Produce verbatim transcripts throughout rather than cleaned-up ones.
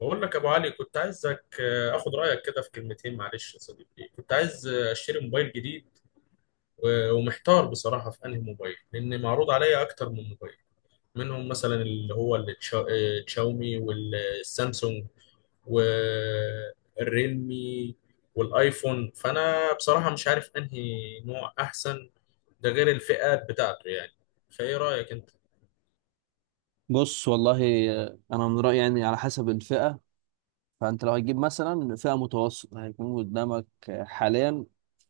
بقول لك يا ابو علي، كنت عايزك آه، اخد رايك كده في كلمتين. معلش يا صديقي، كنت عايز آه، اشتري موبايل جديد، و- ومحتار بصراحه في انهي موبايل، لان معروض عليا اكتر من موبايل. منهم مثلا اللي هو التشا- آه، الشاومي والسامسونج والريلمي والايفون. فانا بصراحه مش عارف انهي نوع احسن، ده غير الفئات بتاعته يعني. فايه رايك انت؟ بص والله، آه، انا من رايي يعني على حسب الفئه. فانت لو هتجيب مثلا فئه متوسطه هيكون قدامك آه، حاليا.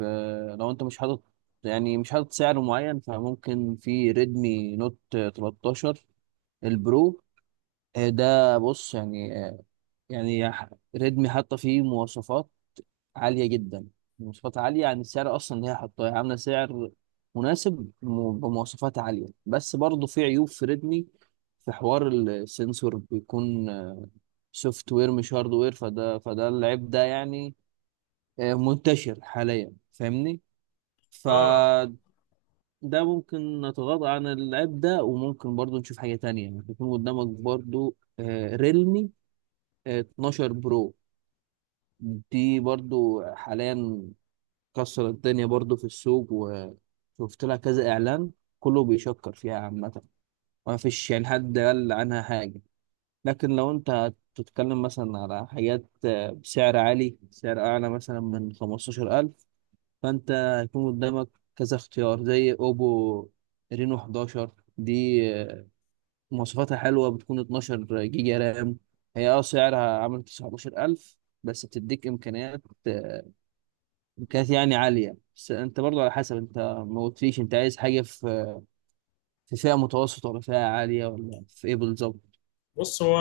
آه، لو انت مش حاطط يعني مش حاطط سعر معين، فممكن في ريدمي نوت تلتاشر البرو. آه، ده بص يعني، آه، يعني ح- ريدمي حاطه فيه مواصفات عالية جدا. مواصفات عالية عن السعر أصلا، اللي هي حاطاه، هي عاملة سعر مناسب م- بمواصفات عالية، بس برضه في عيوب في ريدمي. في حوار السنسور بيكون سوفت وير مش هارد وير، فده فده العيب ده يعني آه، منتشر حاليا، فاهمني. اه. فده ممكن نتغاضى عن العيب ده، وممكن برضه نشوف حاجة تانية يعني. يكون قدامك برضه ريلمي اتناشر برو، دي برضو حاليا كسر الدنيا برضو في السوق، وشفت لها كذا اعلان كله بيشكر فيها عامة. ما فيش يعني حد قال عنها حاجة. لكن لو انت تتكلم مثلا على حاجات آه، بسعر عالي، سعر اعلى مثلا من خمستاشر الف، فانت هيكون قدامك كذا اختيار زي اوبو رينو حداشر. دي آه، مواصفاتها حلوة، بتكون اتناشر جيجا رام. هي اه سعرها عامل تسعتاشر الف، بس بتديك امكانيات كانت يعني عالية. بس انت برضو على حسب انت، ما قلتليش انت عايز حاجة في في فئة متوسطة ولا فئة عالية ولا في ايه بالظبط. بص، هو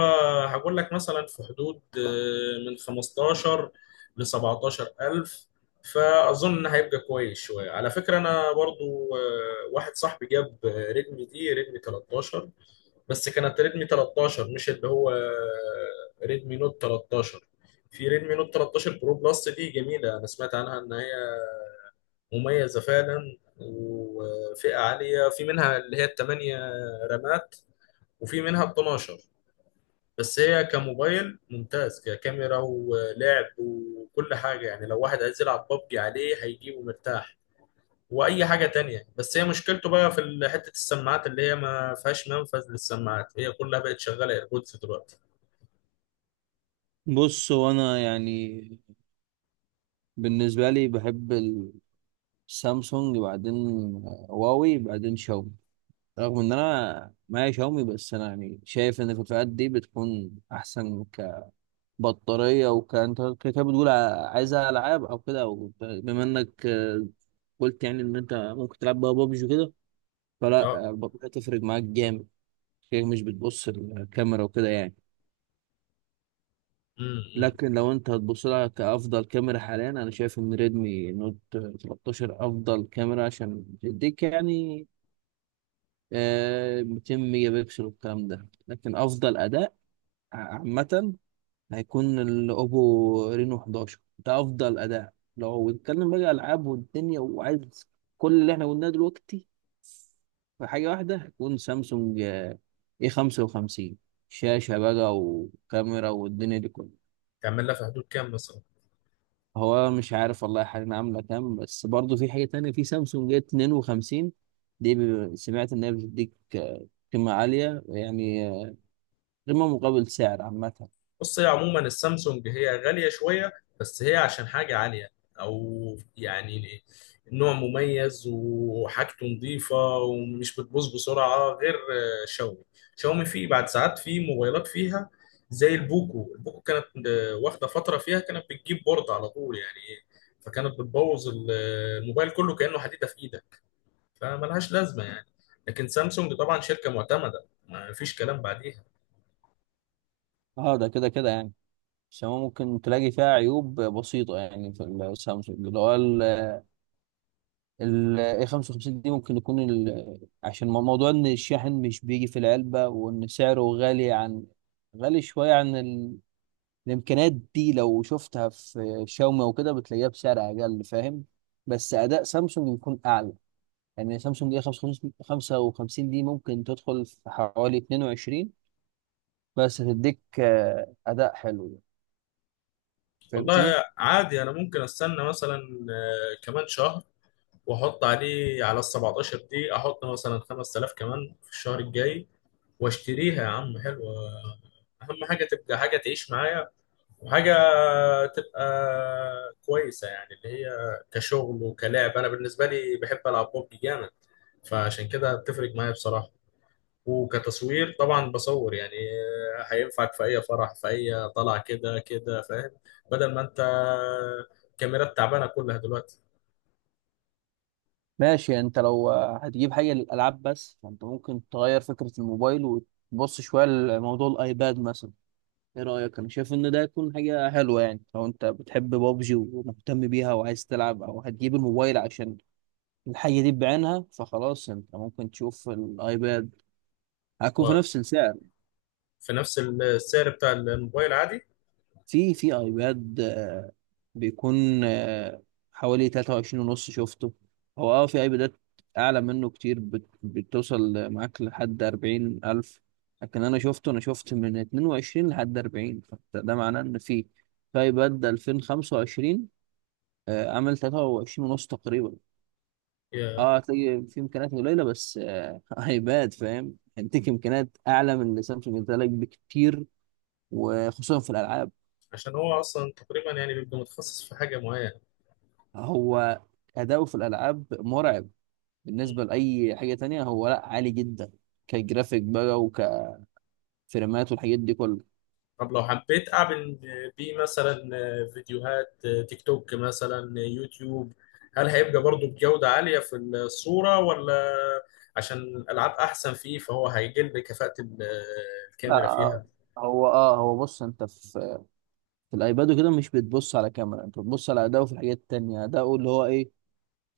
هقول لك مثلا في حدود آه، من خمستاشر ل سبعتاشر ألف. فأظن إن هيبقى كويس شوية. على فكرة، أنا برضو آه، واحد صاحبي جاب آه، ريدمي، دي ريدمي تلتاشر. بس كانت ريدمي تلتاشر، مش اللي هو آه، ريدمي نوت تلتاشر. في ريدمي نوت تلتاشر برو بلس، دي جميلة. أنا سمعت عنها إن هي مميزة فعلا، وفئة عالية. في منها اللي هي الثمانية رامات، وفي منها ال اتناشر. بس هي كموبايل ممتاز، ككاميرا ولعب وكل حاجة يعني. لو واحد عايز يلعب ببجي عليه، هيجيبه مرتاح، وأي حاجة تانية. بس هي مشكلته بقى في ال- حتة السماعات، اللي هي ما فيهاش منفذ للسماعات. هي كلها بقت شغالة ايربودز دلوقتي. بص، هو انا يعني بالنسبة لي بحب السامسونج، بعدين هواوي، بعدين شاومي. رغم ان انا معايا شاومي، بس انا يعني شايف ان في الفئات دي بتكون احسن كبطارية. وكانت كده بتقول ع- عايزها العاب او كده، او بما انك آه، قلت يعني ان انت ممكن تلعب بقى بابجي وكده، اه. فلا البطارية تفرق معاك جامد. هي مش بتبص الكاميرا وكده يعني. لكن امم. لو انت هتبص لها كأفضل كاميرا حاليا، انا شايف ان ريدمي نوت تلتاشر افضل كاميرا، عشان تديك يعني آه، ميتين ميجا بكسل والكلام ده. لكن افضل اداء عامة هيكون الاوبو رينو احد عشر ده. افضل اداء لو بنتكلم بقى العاب والدنيا، وعايز كل اللي احنا قلناه دلوقتي في حاجه واحده، هيكون سامسونج اي خمسة وخمسين. شاشه بقى وكاميرا والدنيا دي كلها. تعمل لها في حدود كام مثلا؟ هو مش عارف والله حاليا عامله كام، بس برضه في حاجه تانية في سامسونج اي اتنين وخمسين. دي ب- سمعت ان هي بتديك آه، قيمه عاليه يعني، آه، قيمه مقابل سعر عامه. بص، هي عموما السامسونج هي غالية شوية. بس هي عشان حاجة عالية، أو يعني نوع مميز وحاجته نظيفة، ومش بتبوظ بسرعة غير آه، شاومي. شاومي فيه بعد ساعات، فيه موبايلات فيها زي البوكو. البوكو كانت آه، واخدة فترة فيها كانت بتجيب بورد على طول يعني. فكانت بتبوظ ال- آه، الموبايل كله، كأنه حديدة في إيدك. فملهاش لازمة يعني. لكن سامسونج طبعا شركة معتمدة، ما فيش كلام بعديها. اه، ده كده كده يعني السماء ممكن تلاقي فيها عيوب بسيطة يعني. في السامسونج اللي هو ال اي خمسة وخمسين دي، ممكن يكون ال- عشان مو- موضوع ان الشاحن مش بيجي في العلبة، وان سعره غالي عن، غالي شوية عن ال... الامكانيات دي لو شفتها في شاومي او كده بتلاقيها بسعر اقل، فاهم. بس اداء سامسونج بيكون اعلى. يعني سامسونج اي خمسة وخمسين دي ممكن تدخل في حوالي اتنين وعشرين، بس هتديك آه، اداء حلو يعني. فهمتني. والله عادي، انا ممكن استنى مثلا آه، كمان شهر، واحط عليه على ال سبعتاشر دي، احط مثلا خمس تلاف كمان في الشهر الجاي، واشتريها يا عم. حلوه. اهم حاجه تبقى حاجه تعيش معايا، وحاجه تبقى كويسه، يعني اللي هي كشغل وكلاعب. انا بالنسبه لي بحب العب ببجي جامد، فعشان كده بتفرق معايا بصراحه. وكتصوير طبعا بصور يعني. آه، هينفعك في اي فرح، في اي طلعه، كده كده فاهم. بدل ما انت كاميرات تعبانه كلها دلوقتي. ماشي، يعني انت لو هتجيب حاجه للالعاب بس، فانت ممكن تغير فكره الموبايل وتبص شويه لموضوع الايباد مثلا. ايه رايك؟ انا شايف ان ده يكون حاجه حلوه يعني. لو انت بتحب بابجي ومهتم بيها وعايز تلعب، او هتجيب الموبايل عشان الحاجه دي بعينها، فخلاص انت ممكن تشوف الايباد. هيكون في نفس وفي السعر. نفس السعر بتاع الموبايل عادي. في في ايباد آه، بيكون آه، حوالي ثلاثة وعشرين ونص شفته. هو اه في ايبادات اعلى منه كتير بت- بتوصل معاك لحد اربعين الف، لكن انا شفته انا شفت من اتنين وعشرين لحد اربعين. فده معناه ان في في ايباد الفين وخمسة وعشرين آه، عامل تلاتة وعشرين ونص تقريبا. يا- اه، هتلاقي في امكانيات قليله بس آه، ايباد، فاهم، هيديك امكانيات اعلى من اللي سامسونج ادالك بكتير، وخصوصا في الالعاب. عشان هو اصلا تقريبا يعني بيبقى متخصص في حاجه معينه. هو أداؤه في الألعاب مرعب. بالنسبة لأي حاجة تانية هو لأ، عالي جدا كجرافيك بقى، وكفريمات والحاجات دي كلها. طب لو حبيت أعمل بيه مثلا فيديوهات تيك توك، مثلا يوتيوب، هل هيبقى برضو بجودة عالية في الصورة؟ ولا عشان الألعاب أحسن فيه، فهو هيقل كفاءة ال- لا الكاميرا آه، فيها؟ هو اه هو بص، انت في في الايباد وكده مش بتبص على كاميرا، انت بتبص على اداؤه في الحاجات التانية، اداؤه اللي هو ايه،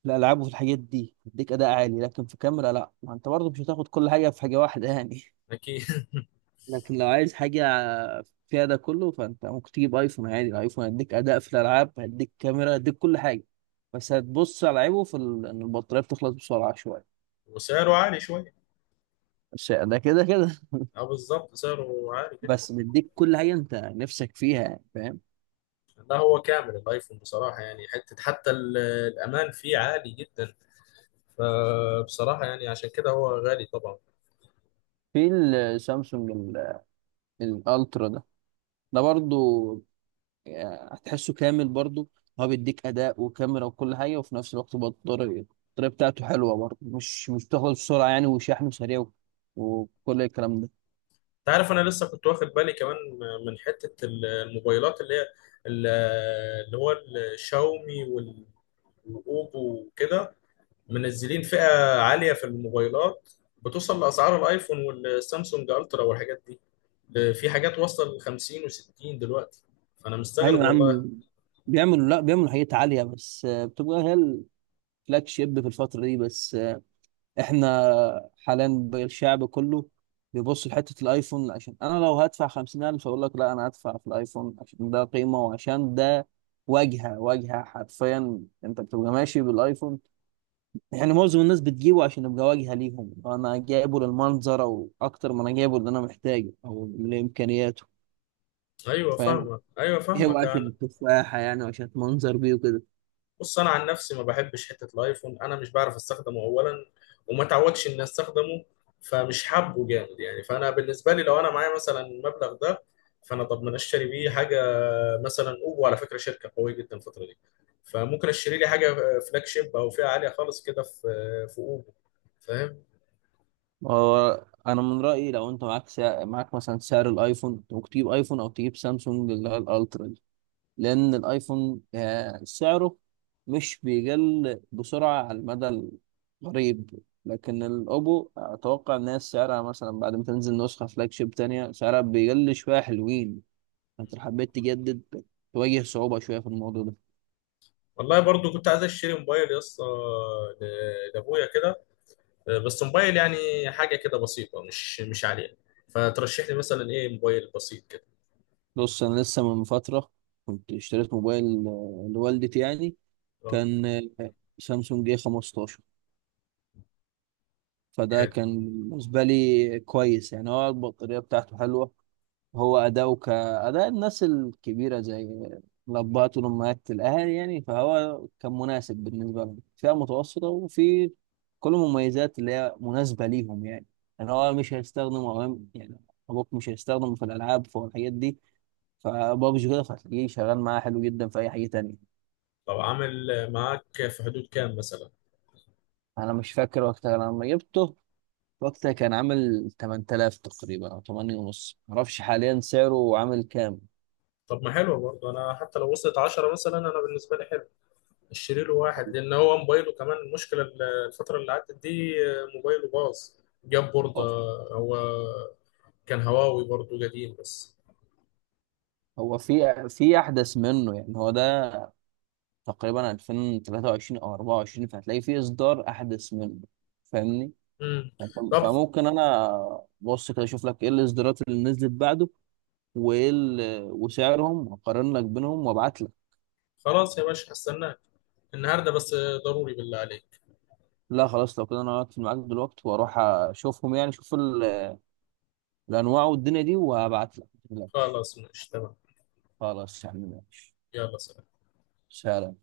في الالعاب وفي الحاجات دي بيديك اداء عالي. لكن في كاميرا لا، ما انت برضه مش هتاخد كل حاجة في حاجة واحدة يعني. أكيد لكن لو عايز حاجة فيها ده كله، فأنت ممكن تجيب أيفون عادي. الأيفون هيديك أداء في الألعاب، هيديك كاميرا، هيديك كل حاجة. بس هتبص على عيبه في ال... إن البطارية بتخلص بسرعة شوية. وسعره عالي شوية. بس ده كده كده اه بالظبط، سعره عالي جدا. بس بيديك كل حاجة أنت نفسك فيها يعني، فاهم. لا، هو كامل الايفون بصراحة. يعني حتة، حتى ال- الأمان فيه عالي جدا. فبصراحة يعني عشان كده هو غالي طبعا. في السامسونج ال- الألترا ده، ده برضو يعني هتحسه كامل برضو. هو بيديك أداء وكاميرا وكل حاجة، وفي نفس الوقت بطارية. البطارية بتاعته حلوة برضو، مش مش بتخلص بسرعة يعني. وشحنه سريع و- وكل الكلام ده. انت عارف، انا لسه كنت واخد بالي كمان من حتة الموبايلات اللي هي ال- اللي هو الشاومي وال- والاوبو وكده، منزلين فئة عالية في الموبايلات، بتوصل لأسعار الايفون والسامسونج الترا والحاجات دي. ده في حاجات واصلة ل خمسين و60 دلوقتي، فانا مستغرب ايوه يا والله. عم، بيعملوا، لا، بيعملوا حاجات عاليه، بس آه، بتبقى هي الفلاج شيب في الفتره دي. بس آه، احنا حاليا بقى الشعب كله بيبص لحته الايفون. عشان انا لو هدفع خمسين الف اقول لك لا، انا هدفع في الايفون، عشان ده قيمه وعشان ده واجهه. واجهه حرفيا، انت بتبقى ماشي بالايفون. يعني معظم الناس بتجيبه عشان يبقى واجهه ليهم. انا جايبه للمنظر، او اكتر ما انا جايبه اللي انا محتاجه او لامكانياته، ايوه فاهم. فاهمك، ايوه هو فاهمك عشان انا. التفاحه يعني، وعشان منظر بيه وكده. بص، انا عن نفسي ما بحبش حته الايفون. انا مش بعرف استخدمه اولا، وما تعودش اني استخدمه، فمش حابه جامد يعني. فانا بالنسبه لي لو انا معايا مثلا المبلغ ده، فانا طب ما أنا اشتري بيه حاجه. مثلا اوبو، على فكره شركه قويه جدا الفتره دي، فممكن اشتري لي حاجه فلاج شيب او فئه عاليه خالص كده في في اوبو فاهم. هو انا من رايي لو انت معاك سعر، معاك مثلا سعر الايفون، انت ممكن تجيب ايفون او تجيب سامسونج اللي هي الالترا دي. لان الايفون آه، سعره مش بيقل بسرعه على المدى القريب. لكن الاوبو اتوقع ان هي سعرها مثلا بعد ما تنزل نسخه فلاج شيب تانية سعرها بيقل شويه حلوين. فانت لو حبيت تجدد تواجه صعوبه شويه في الموضوع ده. والله برضو كنت عايز اشتري موبايل يا اسطى، ل- لابويا كده. بس موبايل يعني حاجه كده بسيطه، مش مش عاليه. فترشح لي مثلا ايه موبايل بسيط كده؟ بص، انا لسه من فتره كنت اشتريت موبايل آه، لوالدتي يعني. اه. كان آه، سامسونج اي خمستاشر. فده كان بالنسبة لي كويس يعني. هو البطارية بتاعته حلوة، هو أداؤه كأداء الناس الكبيرة، زي الأبهات والأمهات، الأهالي يعني. فهو كان مناسب بالنسبة لهم، فئة متوسطة، وفي كل المميزات اللي هي مناسبة ليهم يعني. يعني هو مش هيستخدم، أو يعني أبوك مش هيستخدم في الألعاب، في الحاجات دي، فبابجي كده، فهتلاقيه شغال معاه حلو جدا في أي حاجة تانية. طب عامل معاك في حدود كام مثلا؟ أنا مش فاكر وقتها لما جبته، وقتها كان عامل تمن تلاف تقريبا او ثمانية ونص، معرفش حاليا سعره عامل كام. طب ما حلو برضه، انا حتى لو وصلت عشرة مثلا انا بالنسبه لي حلو. اشتري له واحد، لان هو موبايله كمان المشكله ال- الفتره اللي عدت دي موبايله باظ، جاب بورده. أه، هو كان هواوي برضه قديم بس. هو في في احدث منه، يعني هو ده تقريبا الفين وتلاتة وعشرين او اربعة وعشرين، فهتلاقي في اصدار احدث منه، فاهمني. امم. فأنت- طب فممكن انا، بص، كده اشوف لك ايه الاصدارات اللي نزلت بعده وايه ال- وسعرهم، واقارن لك بينهم وابعت لك. خلاص يا باشا، هستناك النهارده بس، ضروري بالله عليك. لا خلاص، لو كده انا هقفل معاك دلوقتي واروح اشوفهم، يعني اشوف ال- الانواع والدنيا دي، وهبعت لك متقلقش. خلاص ماشي تمام. خلاص يا عم، ماشي. يلا سلام. سلام.